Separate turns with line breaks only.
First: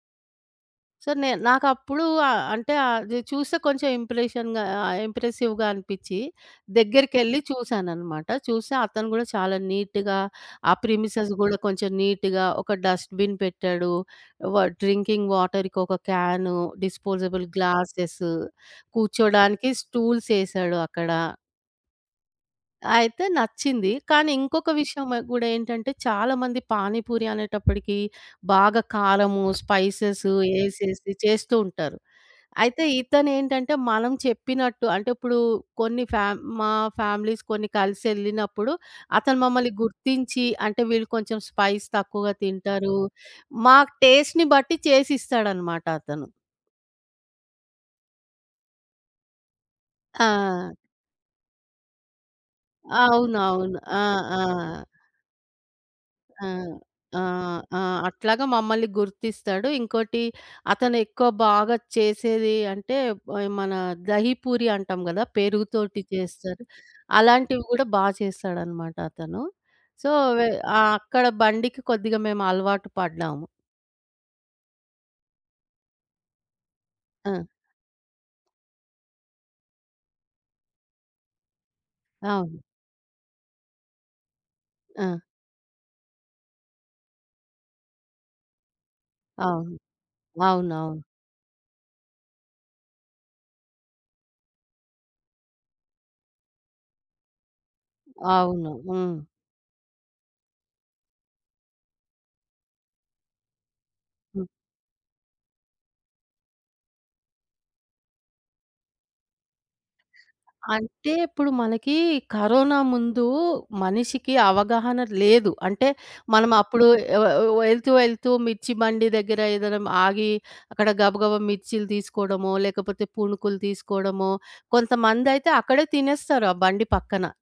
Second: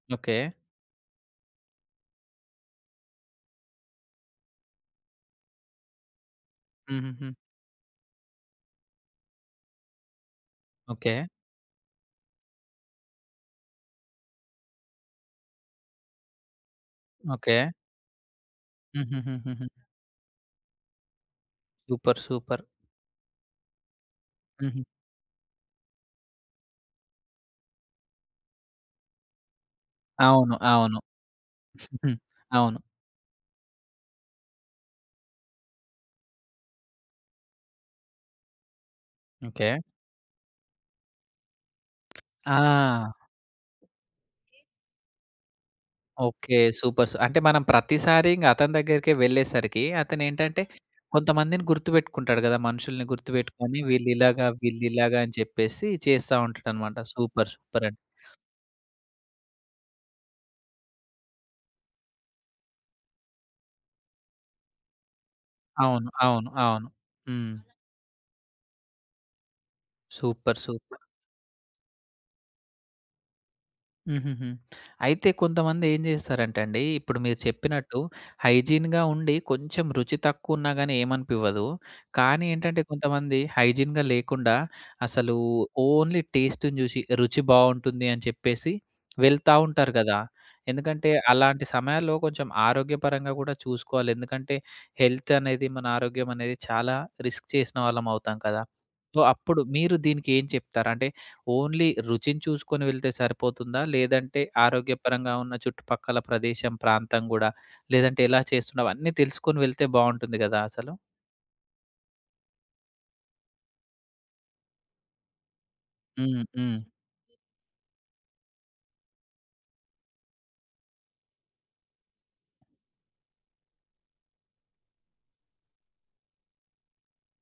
Okay.
So, నేను నాకప్పుడూ ఆహ్, అంటే, అది చూస్తే కొంచెం ఇంప్రెషన్‌‌గా ఆహ్, ఆహ్, ఇంప్రెసివ్‌గా అనిపిచ్చి,
హూహూహు.
దగ్గరికెళ్ళి చూసానన్నమాట. చూస్తే అతను గూడా చాలా నీట్‌గా ఆ
ఓకే.
ప్రెమిసెస్ గూడా కొంచెం నీట్‌గా ఒక డస్ట్‌బిన్ పెట్టాడు. వా డ్రింకింగ్ వాటర్‌కి ఒక క్యాను, డిస్పోజబుల్
ఓకే.
గ్లాసెస్,
హూహూహుహుహు.
కూర్చోడానికి స్టూల్స్ యేశాడక్కడ.
Super super.
అయితే నచ్చింది. కానీ ఇంకొక
హుహు.
విషయం వ గూడా ఏంటంటే చాలా మంది పానీపూరి అనేటప్పడికి బాగా కారము, స్పైసెస్
అవును. అవును.
యేసేసి చేస్తూ ఉంటారు.
అవును.
అయితే ఇతనేంటంటే మనం చెప్పినట్టు అంటే ఇప్పుడు కొన్ని ఫ్యామ్ మా ఫ్యామిలీస్ కొన్ని కలిసెళ్ళినప్పుడు అతను
ఓకే.
మమ్మల్ని గుర్తించి, అంటే వీళ్ళు కొంచెం స్పైస్ తక్కువగా తింటారు.
ఆ!
మాకు టేస్ట్‌ని బట్టి చేసిస్తాడన్నమాట అతను.
ఓకే. సూపర్స్. అంటే మనం ప్రతిసారి ఇంగ అతని దగ్గరికే వెళ్ళేసరికి, అతనేంటంటె
ఆ!
కొంతమందిని గుర్తువెట్టుకుంటాడు గదా! మనుషుల్ని గుర్తుపెట్టుకొని
అవునవును. ఆ!
వీళ్ళిలాగ,
ఆ!
వీళ్ళిలాగ అని చెప్పేసి చేస్తా
ఆ!
ఉంటాడన్నమాట.
ఆ!
సూపర్.
ఆ!
సూపరండి.
అట్లాగా మమ్మల్ని గుర్తిస్తాడు. ఇంకోటి అతనెక్కువ బాగా చేసేది అంటే ఈ మన దహి పూరి అంటాం గదా! పెరుగు తోటి
అవును. అవును.
చేస్తరు.
అవును. హ్మ్.
అలాంటివి గూడా బాగా చేస్తాడన్నమాట అతను. సో, వె
సూపర్.
ఆ
సూపర్.
అక్కడ బండికి కొద్దిగా మేము అలవాటు పడ్డాము.
హూహూహు. అయితే కొంతమంది ఏం చేస్తారంటే అండి ఇప్పుడు మీరు
ఆ!
చెప్పినట్టు హైజీన్‌గా ఉండి కొంచెం రుచి తక్కువున్నా‌గానీ ఏమనిపివ్వదు. కానీ
అవును.
ఏంటంటే కొంతమంది హైజీన్‌గా లేకుండా
ఆ!
అసలు ఓన్లీ టేస్ట్‌ని జూసి ఇక రుచి బావుంటుంది అని చెప్పేసి వెళ్తా
అవును.
ఉంటారు గదా!
అవునవును.
ఎందుకంటే అలాంటి సమయాల్లో కొంచెం ఆరోగ్యపరంగా గూడా చూసుకోవాలి ఎందుకంటే హెల్త్ అనేది మన ఆరోగ్యం అనేది చాలా రిస్క్ చేసిన వాళ్ళమవుతాం కదా!
అవును. హ్మ్.
సో, అప్పుడు మీరు దీనికి ఏం చెప్తారు? అంటే ఓన్లీ రుచిని చూసుకొని వెళ్తే సరిపోతుందా? లేదంటే
హ్మ్.
ఆరోగ్యపరంగా ఉన్న చుట్టుపక్కల ప్రదేశం ప్రాంతం గూడా లేదంటే ఎలా చేస్తున్నావు అన్నీ తెలుసుకొని వెళితే బావుంటుంది గదా! అసలు.
అంటే ఇప్పుడు మనకి కరోనా ముందు మనిషికి అవగాహన లేదు. అంటే
హ్మ్.
మనం
హ్మ్.
అప్పుడు ఆ వ వె యెళ్తూ, యెళ్తూ మిర్చి బండి దగ్గర ఏదైనా ఆగి అక్కడ గబగబా మిర్చిలు తీసుకోవడమో, లేకపోతే పునుకులు తీసుకోవడమో, కొంతమందైతే అక్కడే తినేస్తారు ఆ బండి పక్కన.